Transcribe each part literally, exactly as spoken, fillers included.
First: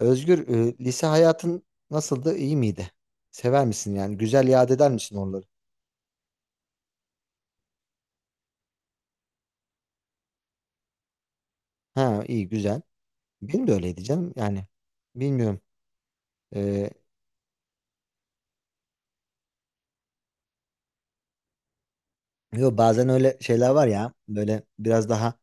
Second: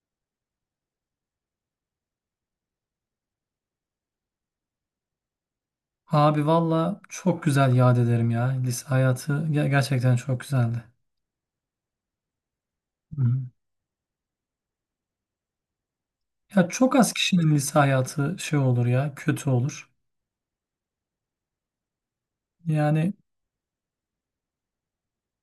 Özgür, e, lise hayatın nasıldı? İyi miydi? Sever misin yani? Güzel yad eder misin oraları? Abi valla çok güzel yad ederim ya. Lise hayatı ge- gerçekten çok güzeldi. Ha, iyi, güzel. Hı hı. Benim de öyleydi canım. Yani bilmiyorum. Ya E, çok az kişinin lise hayatı şey olur ya, kötü olur. Yo, bazen Yani. öyle şeyler var ya. Böyle biraz daha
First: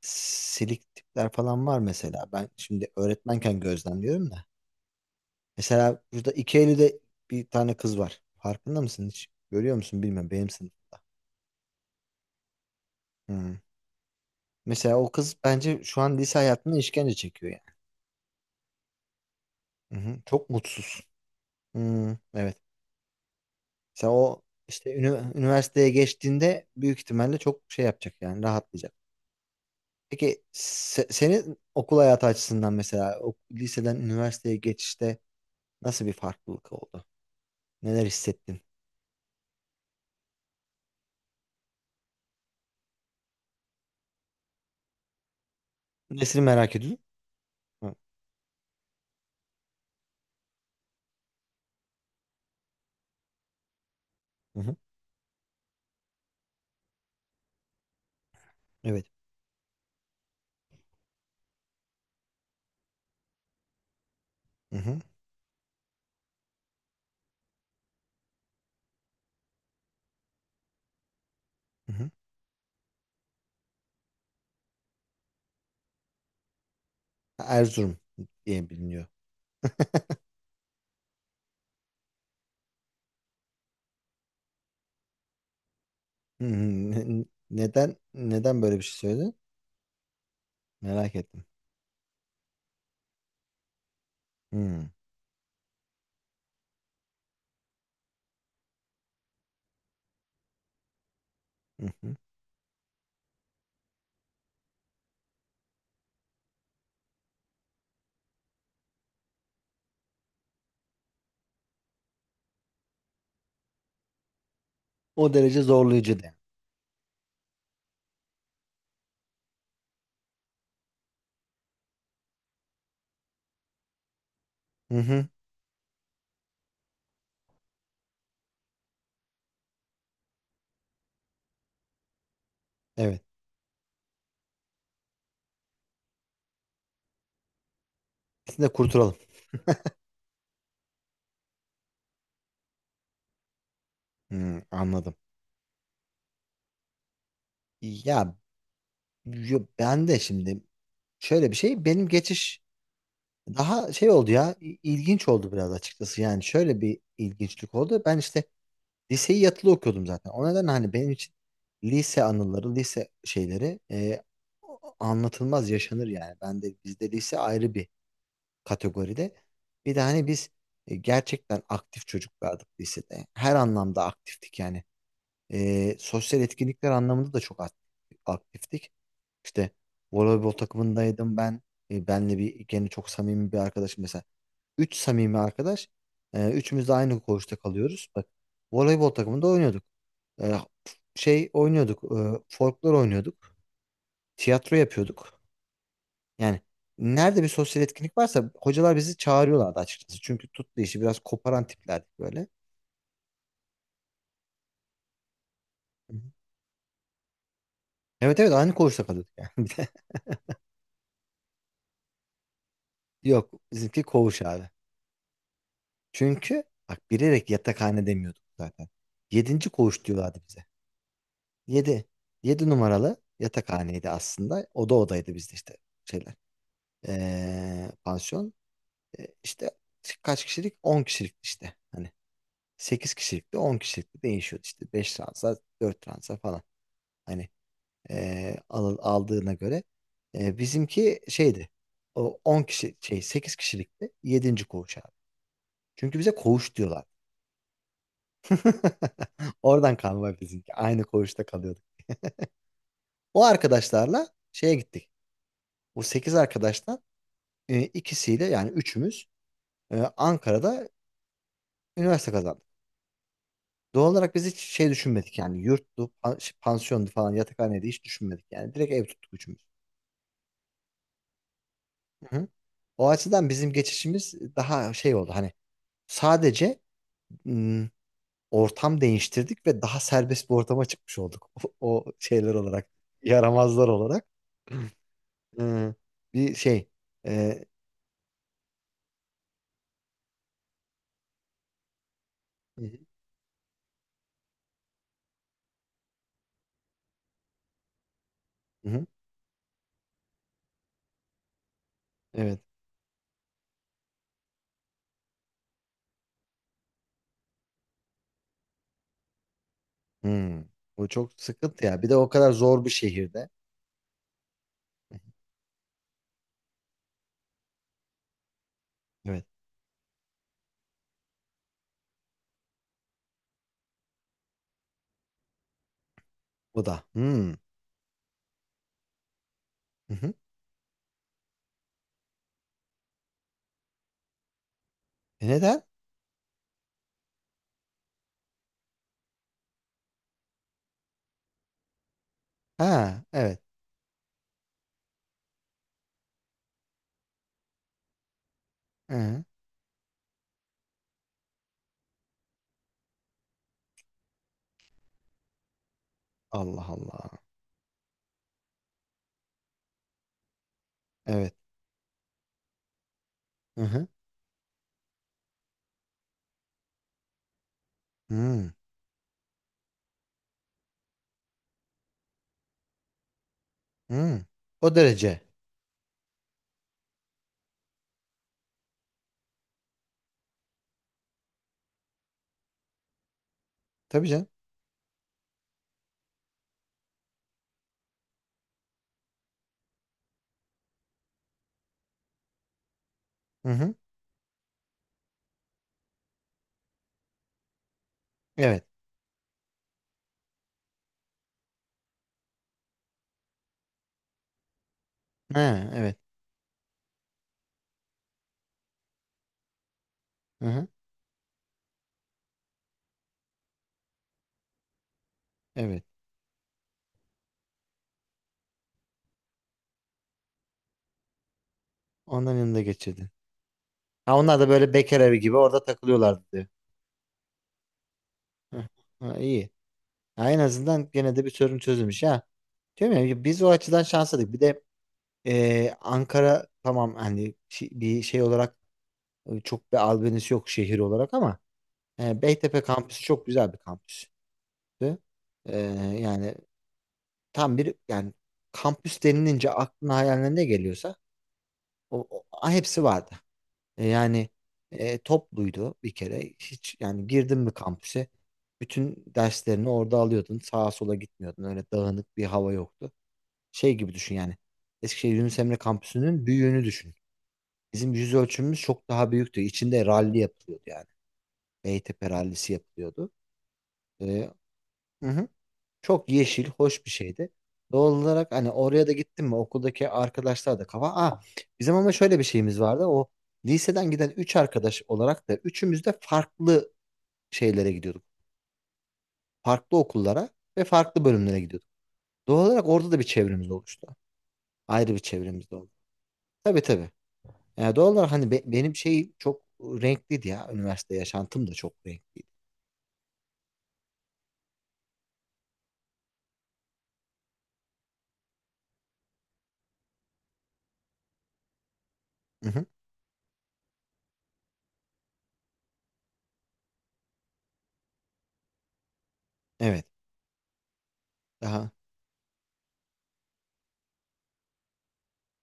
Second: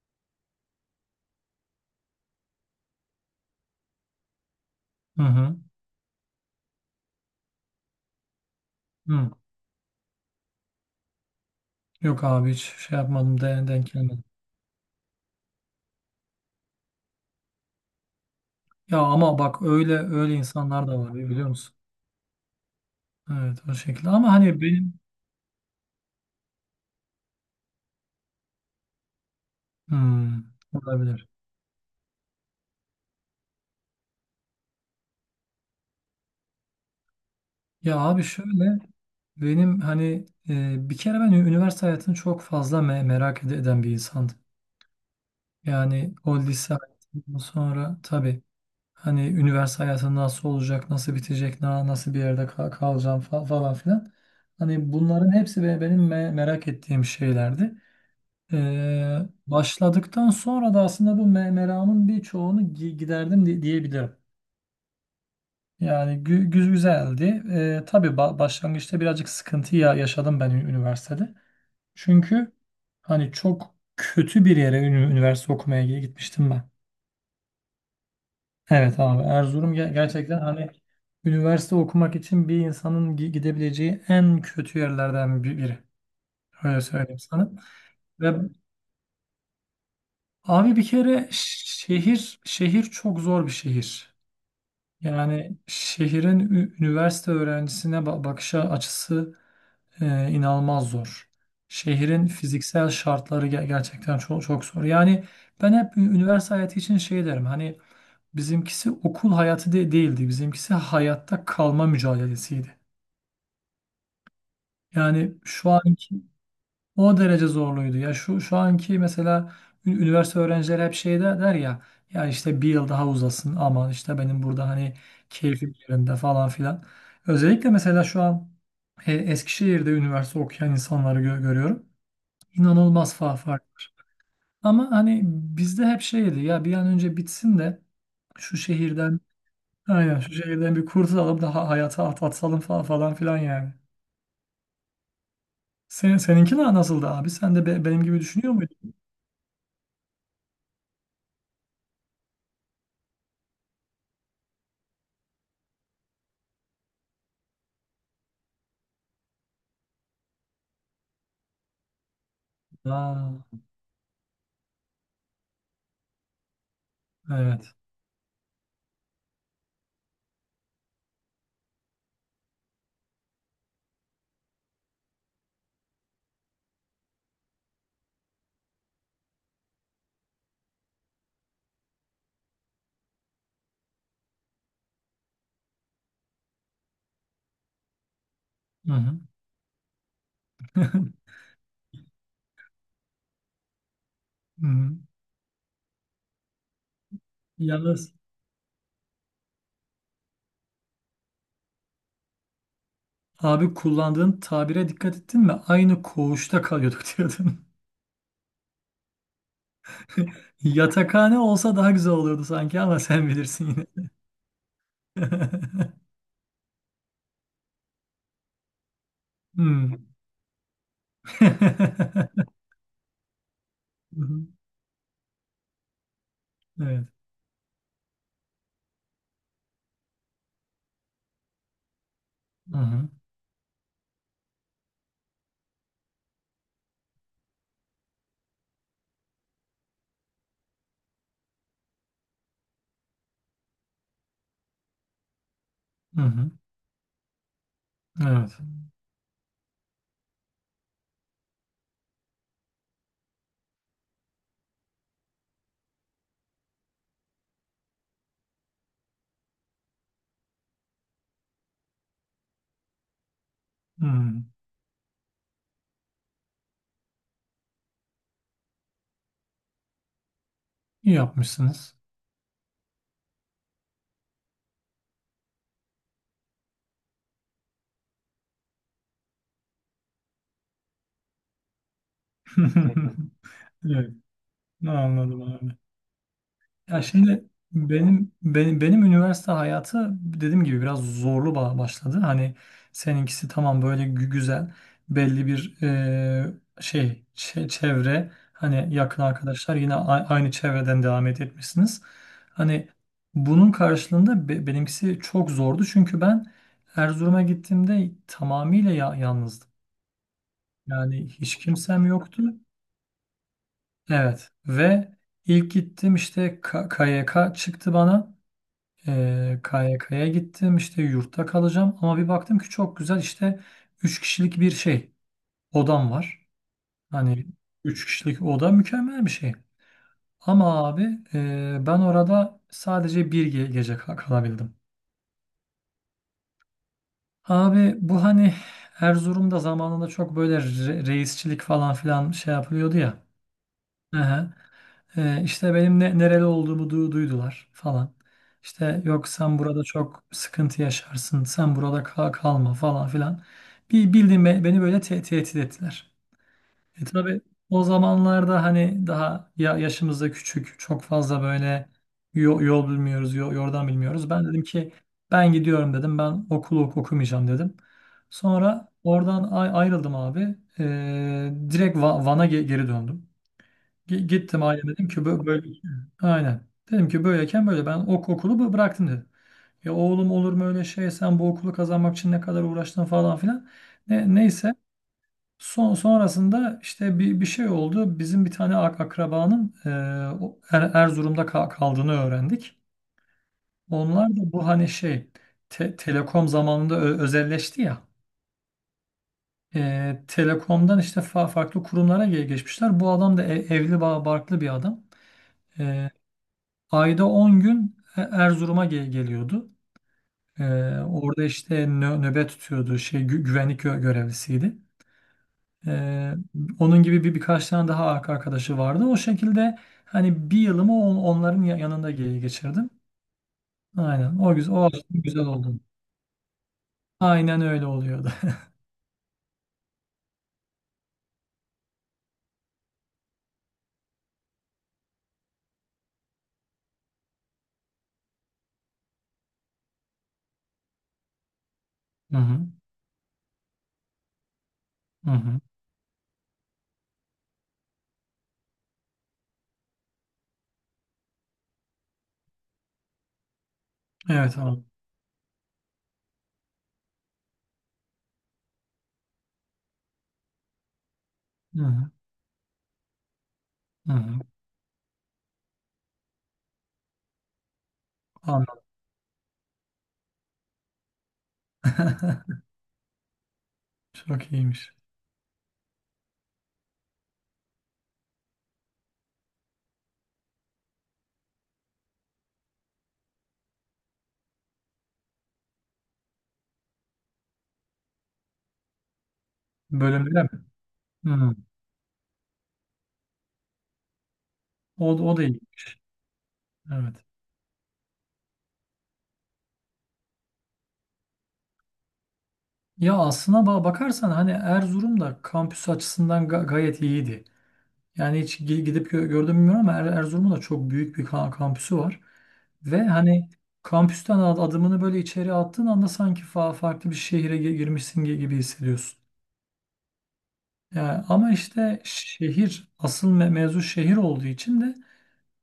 silik tipler falan var mesela. Ben şimdi öğretmenken gözlemliyorum da. Hı hı. Mesela burada iki Eylül'de bir tane kız var. Farkında mısın hiç? Hı. Görüyor musun bilmiyorum. Benim sınıfımda. Yok abi hiç şey yapmadım, Hı. de- denk gelmedim. Mesela o kız bence şu an lise hayatında işkence çekiyor yani. Ya ama bak öyle Hı hı. öyle Çok insanlar da mutsuz. var biliyor musun? Hı, evet. Evet o Sen şekilde ama o hani işte benim. ünü- üniversiteye geçtiğinde büyük ihtimalle çok şey yapacak yani rahatlayacak. Peki Hmm. Se- olabilir. senin okul hayatı açısından mesela o liseden üniversiteye geçişte nasıl bir farklılık oldu? Ya Neler abi hissettin? şöyle benim hani e, bir kere ben ü- üniversite hayatını çok fazla me- merak ed- eden bir insandım. Yani o Nesini lise merak ediyorsun? hayatından Hı sonra tabii. Hani üniversite hayatı nasıl olacak, nasıl bitecek, na- nasıl bir yerde ka- kalacağım fa- falan filan. hı. Hı. Hani bunların hepsi be- benim me- merak ettiğim şeylerdi. Evet. Ee, Başladıktan sonra da aslında bu me- meramın birçoğunu gi- giderdim di- diyebilirim. Hı hı. Yani gü- gü- güzeldi. Ee, tabii ba- başlangıçta birazcık sıkıntı ya- yaşadım ben ü- üniversitede. Hı hı. Çünkü hani çok kötü bir yere ünü- üniversite okumaya gitmiştim ben. Erzurum diye Evet biliniyor. abi Erzurum ge- gerçekten hani üniversite okumak için bir insanın gi- gidebileceği en kötü yerlerden bi- biri. Hı hı. Öyle söyleyeyim Ne- sana. Neden Ve neden böyle bir şey söyledin? abi bir Merak kere ettim. şehir şehir çok zor bir şehir. Hı Yani şehrin ü- üniversite öğrencisine ba- bakış açısı e, inanılmaz zor. hı. Hı. Şehrin fiziksel şartları ge- gerçekten çok çok zor. Yani ben hep ü- üniversite hayatı için şey derim. Hani bizimkisi okul hayatı de değildi. Bizimkisi hayatta kalma mücadelesiydi. O Yani derece şu zorlayıcı anki de. o derece zorluydu. Ya şu şu anki mesela ü- üniversite öğrencileri hep şey de- der ya ya işte bir yıl daha uzasın ama işte benim burada hani Hı hı. keyfim yerinde falan filan. Özellikle mesela şu an e, Eskişehir'de üniversite okuyan insanları gö- görüyorum. İnanılmaz Evet. fa fark var. Ama hani bizde hep şeydi ya bir an önce bitsin de şu Siz de kurtulalım. şehirden. Aynen şu şehirden bir kurtulalım daha hayata at atsalım falan, falan filan yani. Hı, anladım. Senin, seninki na- nasıldı abi? Sen de be- benim gibi Ya, düşünüyor muydun? yo, ben de şimdi şöyle bir şey benim geçiş daha şey oldu ya i- ilginç oldu biraz açıkçası, yani şöyle bir ilginçlik oldu. Ben işte liseyi yatılı okuyordum zaten, o nedenle hani benim için lise anıları, lise Aa, şeyleri, e, anlatılmaz yaşanır yani. Ben de bizde lise evet. ayrı bir kategoride. Bir de hani biz, e, gerçekten aktif çocuklardık lisede, her anlamda aktiftik yani. E, sosyal etkinlikler anlamında da çok aktif- aktiftik. İşte voleybol takımındaydım ben. E, benle bir gene çok samimi bir arkadaşım mesela. Üç samimi arkadaş. E, üçümüz de aynı koğuşta kalıyoruz. Bak, Hı voleybol hı. takımında oynuyorduk. E, Şey oynuyorduk. E, folklor oynuyorduk. Hı Tiyatro hı. yapıyorduk. Yani nerede bir sosyal Yalnız etkinlik varsa hocalar bizi çağırıyorlardı açıkçası. Çünkü tuttu, işi biraz koparan tiplerdik böyle. abi kullandığın tabire dikkat ettin mi? Aynı Hı hı. koğuşta kalıyorduk diyordun. Evet, evet, aynı koğuşta kalıyorduk yani. Bir de- Yatakhane olsa daha güzel olurdu sanki ama sen Yok, bilirsin bizimki yine. koğuş abi. Çünkü bak, bilerek yatakhane demiyorduk zaten. Yedinci Hmm. koğuş diyorlardı bize. Yedi. Hı Yedi numaralı yatakhaneydi hı. aslında. Oda odaydı bizde, işte şeyler. Evet. Ee, pansiyon. Ee, işte kaç kişilik? On kişilik işte. Hani Hı hı. sekiz kişilikte on kişilikte değişiyordu işte. Beş transa, dört transa falan. Hani ee, al- aldığına göre. Ee, bizimki şeydi. O on kişi şey, sekiz kişilikti. Yedinci koğuş abi. Çünkü Hı bize hı. koğuş diyorlar. Evet. Oradan kalma bizimki. Aynı koğuşta kalıyorduk. O arkadaşlarla şeye gittik. O sekiz arkadaştan e, ikisiyle, yani üçümüz, e, Ankara'da üniversite kazandık. Hı. Doğal olarak biz hiç şey düşünmedik yani, yurttu, pan- şey, pansiyondu falan, yatakhaneydi, hiç düşünmedik yani. Direkt ev tuttuk üçümüz. İyi yapmışsınız. Hı hı. O açıdan bizim geçişimiz daha şey oldu, hani sadece ım, ortam değiştirdik ve daha serbest bir ortama çıkmış olduk. O, o şeyler olarak, yaramazlar Evet. olarak. Anladım abi. Hı. Bir şey. Ya şimdi e, benim benim benim üniversite hayatı dediğim gibi biraz zorlu ba- başladı. Hani Hı seninkisi tamam böyle gü- güzel belli bir eee, şey çe- çevre hı. hani Hı. yakın arkadaşlar yine a- aynı çevreden devam et etmişsiniz. Evet. Hani bunun karşılığında be- benimkisi çok zordu çünkü ben Erzurum'a gittiğimde tamamıyla ya yalnızdım. Hı. Bu Yani çok hiç sıkıntı ya. kimsem Bir de o yoktu. kadar zor bir şehirde. Evet ve ilk gittim işte K- KYK çıktı bana. Evet. Ee, K Y K'ya gittim işte yurtta kalacağım ama bir baktım ki çok güzel işte üç kişilik bir şey odam var. Bu da. Hani Hı. üç kişilik oda mükemmel bir şey. Hı hı. Ama abi e, ben orada sadece bir ge- gece ka- kalabildim. E neden? Abi bu hani Erzurum'da zamanında çok böyle re- reisçilik falan filan şey yapılıyordu ya. Ha, evet. Hı hı. Ee, işte benim ne, nereli olduğumu du- duydular falan. İşte yok Hı. sen burada çok sıkıntı yaşarsın, sen burada kal kalma falan filan. Bir bildiğin be- beni böyle te- tehdit ettiler. Allah E Allah. tabii o zamanlarda hani daha ya yaşımız da küçük, çok fazla Evet. böyle yol, yol bilmiyoruz, yo- Hı yordan hı. bilmiyoruz. Ben dedim ki ben gidiyorum dedim, ben okulu ok- okumayacağım dedim. Hı. Sonra oradan ay- ayrıldım abi. Ee, direkt Va- Van'a ge- geri döndüm. Gi- Hı. Gittim aileme O dedim ki derece. böyle, böyle aynen. Dedim ki böyleyken böyle ben ok okulu bı- bıraktım dedim. Ya oğlum olur mu öyle şey sen bu okulu kazanmak için ne kadar uğraştın falan filan. Tabii Ne, canım. Neyse son, sonrasında işte bir, bir şey oldu. Bizim bir tane ak- akrabanın e, o Er- Erzurum'da ka- kaldığını öğrendik. Hı hı. Onlar da bu hani şey te- telekom zamanında ö- özelleşti ya. Evet. E, telekomdan işte fa- farklı kurumlara ge- geçmişler. Bu adam da e- evli ba- barklı bir adam. Ha, evet. Ayda on gün E- Erzurum'a ge- geliyordu. Ee, Hı hı. Orada işte nö- nöbet tutuyordu. Şey gü- güvenlik gö- görevlisiydi. Evet. Ee, Onun gibi bir birkaç tane daha arka- arkadaşı vardı. O şekilde hani bir yılımı on- onların ya- yanında ge- Onların yanında geçirdim. geçirdi. Ha, Aynen. O onlar da güzel, o böyle aslında bekar evi güzel gibi oldu. orada takılıyorlardı diyor. Aynen öyle oluyordu. Hı. Ha, iyi. Ha, en azından gene de bir sorun çözülmüş ha. Değil mi? Biz o açıdan şanslıydık. Bir de ee, Ankara tamam, hani şi- bir şey olarak, e, çok bir albenisi yok şehir olarak ama Hı e, hı. Beytepe kampüsü çok güzel bir kampüstü. Hı hı. Ee, yani tam bir yani kampüs denilince aklına hayaline ne geliyorsa o, o- hepsi vardı. E, yani Evet abi. e, topluydu bir kere. Hiç yani, girdin mi kampüse bütün derslerini orada alıyordun. Sağa sola gitmiyordun. Hı Öyle hı. dağınık bir hava yoktu. Şey Hı gibi düşün hı. yani. Eskişehir Yunus Emre kampüsünün büyüğünü düşün. Bizim yüz Anladım. ölçümümüz çok daha büyüktü. İçinde ralli yapılıyordu yani. Beytepe rallisi yapılıyordu. Ee, Çok iyiymiş. hı hı. Çok yeşil, hoş bir şeydi. Doğal olarak hani, oraya da gittim mi okuldaki arkadaşlar da kafa. Aa, bizim ama şöyle bir şeyimiz vardı. O liseden giden üç arkadaş olarak da üçümüz de farklı şeylere gidiyorduk. Farklı Bölümde okullara mi? ve farklı Hı. bölümlere gidiyorduk. Doğal olarak orada da bir çevremiz oluştu. O, Ayrı bir O da iyi. çevremiz de oldu. Tabii tabii. Evet. Yani doğal olarak hani be- benim şey çok renkliydi ya. Üniversite yaşantım da çok renkliydi. Ya aslına ba- bakarsan hani Erzurum da kampüs açısından ga- gayet iyiydi. Yani hiç gi- gidip gö- gördüm mü bilmiyorum ama Er- Erzurum'un da çok büyük bir ka- kampüsü var. Mhm. Ve hani kampüsten ad- adımını böyle içeri attığın anda sanki fa- farklı bir şehire gi- girmişsin gi- gibi hissediyorsun. Evet. Yani ama Daha. işte şehir asıl me mevzu şehir olduğu için de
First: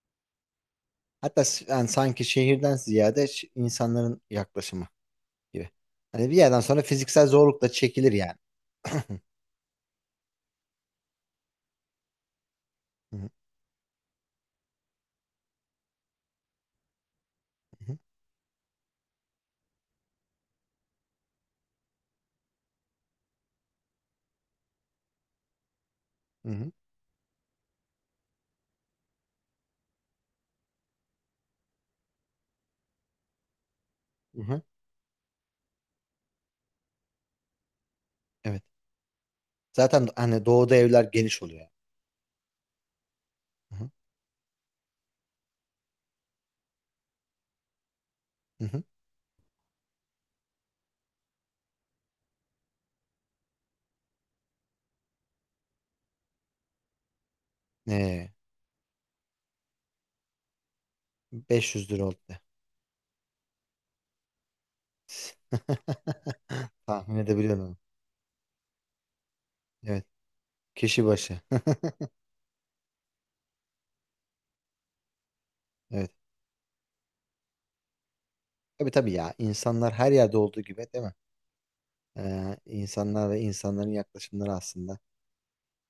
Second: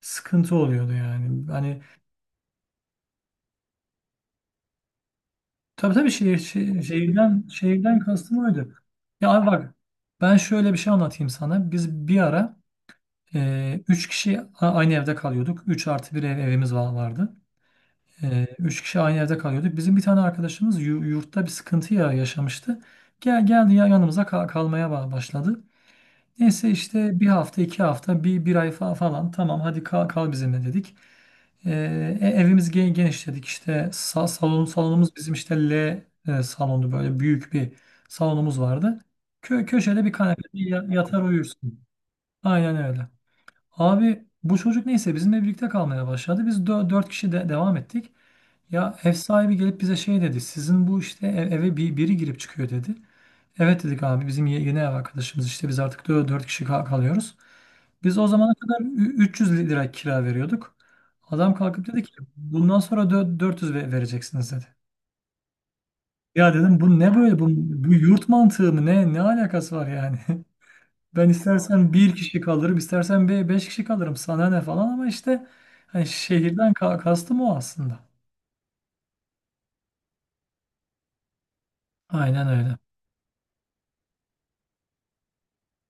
sıkıntı oluyordu Hatta yani. s- Hani yani sanki şehirden ziyade ş- insanların yaklaşımı gibi. tabii tabii Hani bir şehir, yerden sonra şe- fiziksel şehirden zorluk da şehirden çekilir yani. kastım oydu. Hı Ya abi bak ben şöyle bir şey anlatayım sana. Biz bir ara hı, Ee, üç kişi a- aynı evde kalıyorduk. Üç artı bir ev, evimiz va- vardı. hı hı, Ee, üç kişi aynı evde kalıyorduk. Bizim bir tane arkadaşımız yu- yurtta bir sıkıntı ya yaşamıştı. Gel geldi ya yanımıza ka- kalmaya ba- başladı. hı hı. Neyse işte bir hafta, iki hafta, bir, bir ay fa- falan tamam hadi kal, kal bizimle dedik. Ee, e- evimiz gen- geniş dedik işte sa- Hı hı. salon, salonumuz bizim işte L e, salondu böyle büyük bir salonumuz Evet. vardı. Kö köşede Zaten bir hani kanepede doğuda ya- evler yatar geniş oluyor. uyursun. Aynen öyle. Hı hı, Abi bu çocuk neyse bizimle birlikte kalmaya başladı. Biz dö- dört kişi de devam ettik. hı hı. Ya ev sahibi gelip bize şey dedi. Sizin bu işte ev- eve bir, biri girip çıkıyor dedi. Evet dedik abi bizim ye- yeni ev arkadaşımız işte biz artık dö- dört kişi kal- kalıyoruz. Biz o Ee, zamana kadar ü- üç yüz lira kira veriyorduk. Adam kalkıp beş yüz dedi lira ki oldu. De. bundan sonra dö- dört yüz ve- vereceksiniz dedi. Ya dedim bu ne Tahmin böyle bu, edebiliyorum onu. bu yurt mantığı mı ne ne alakası var Evet. yani? Kişi Ben başı. istersen bir kişi kalırım, istersen be- beş kişi kalırım. Sana ne falan ama işte hani Evet. şehirden ka- kastım o aslında. Tabii tabii ya. İnsanlar her yerde olduğu gibi değil mi? Aynen Ee, öyle. insanlar ve insanların yaklaşımları aslında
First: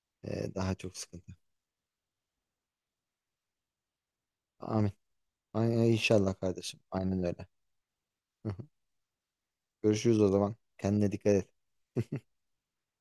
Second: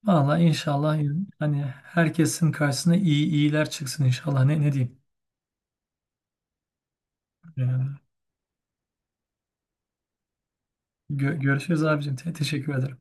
Valla ee, daha çok inşallah sıkıntı. hani herkesin karşısına iyi iyiler çıksın inşallah. Ne ne Amin. diyeyim? Ay, ay, inşallah kardeşim. Aynen öyle. Yani Görüşürüz o zaman. Kendine dikkat gö- et. görüşürüz abicim. Te- teşekkür ederim.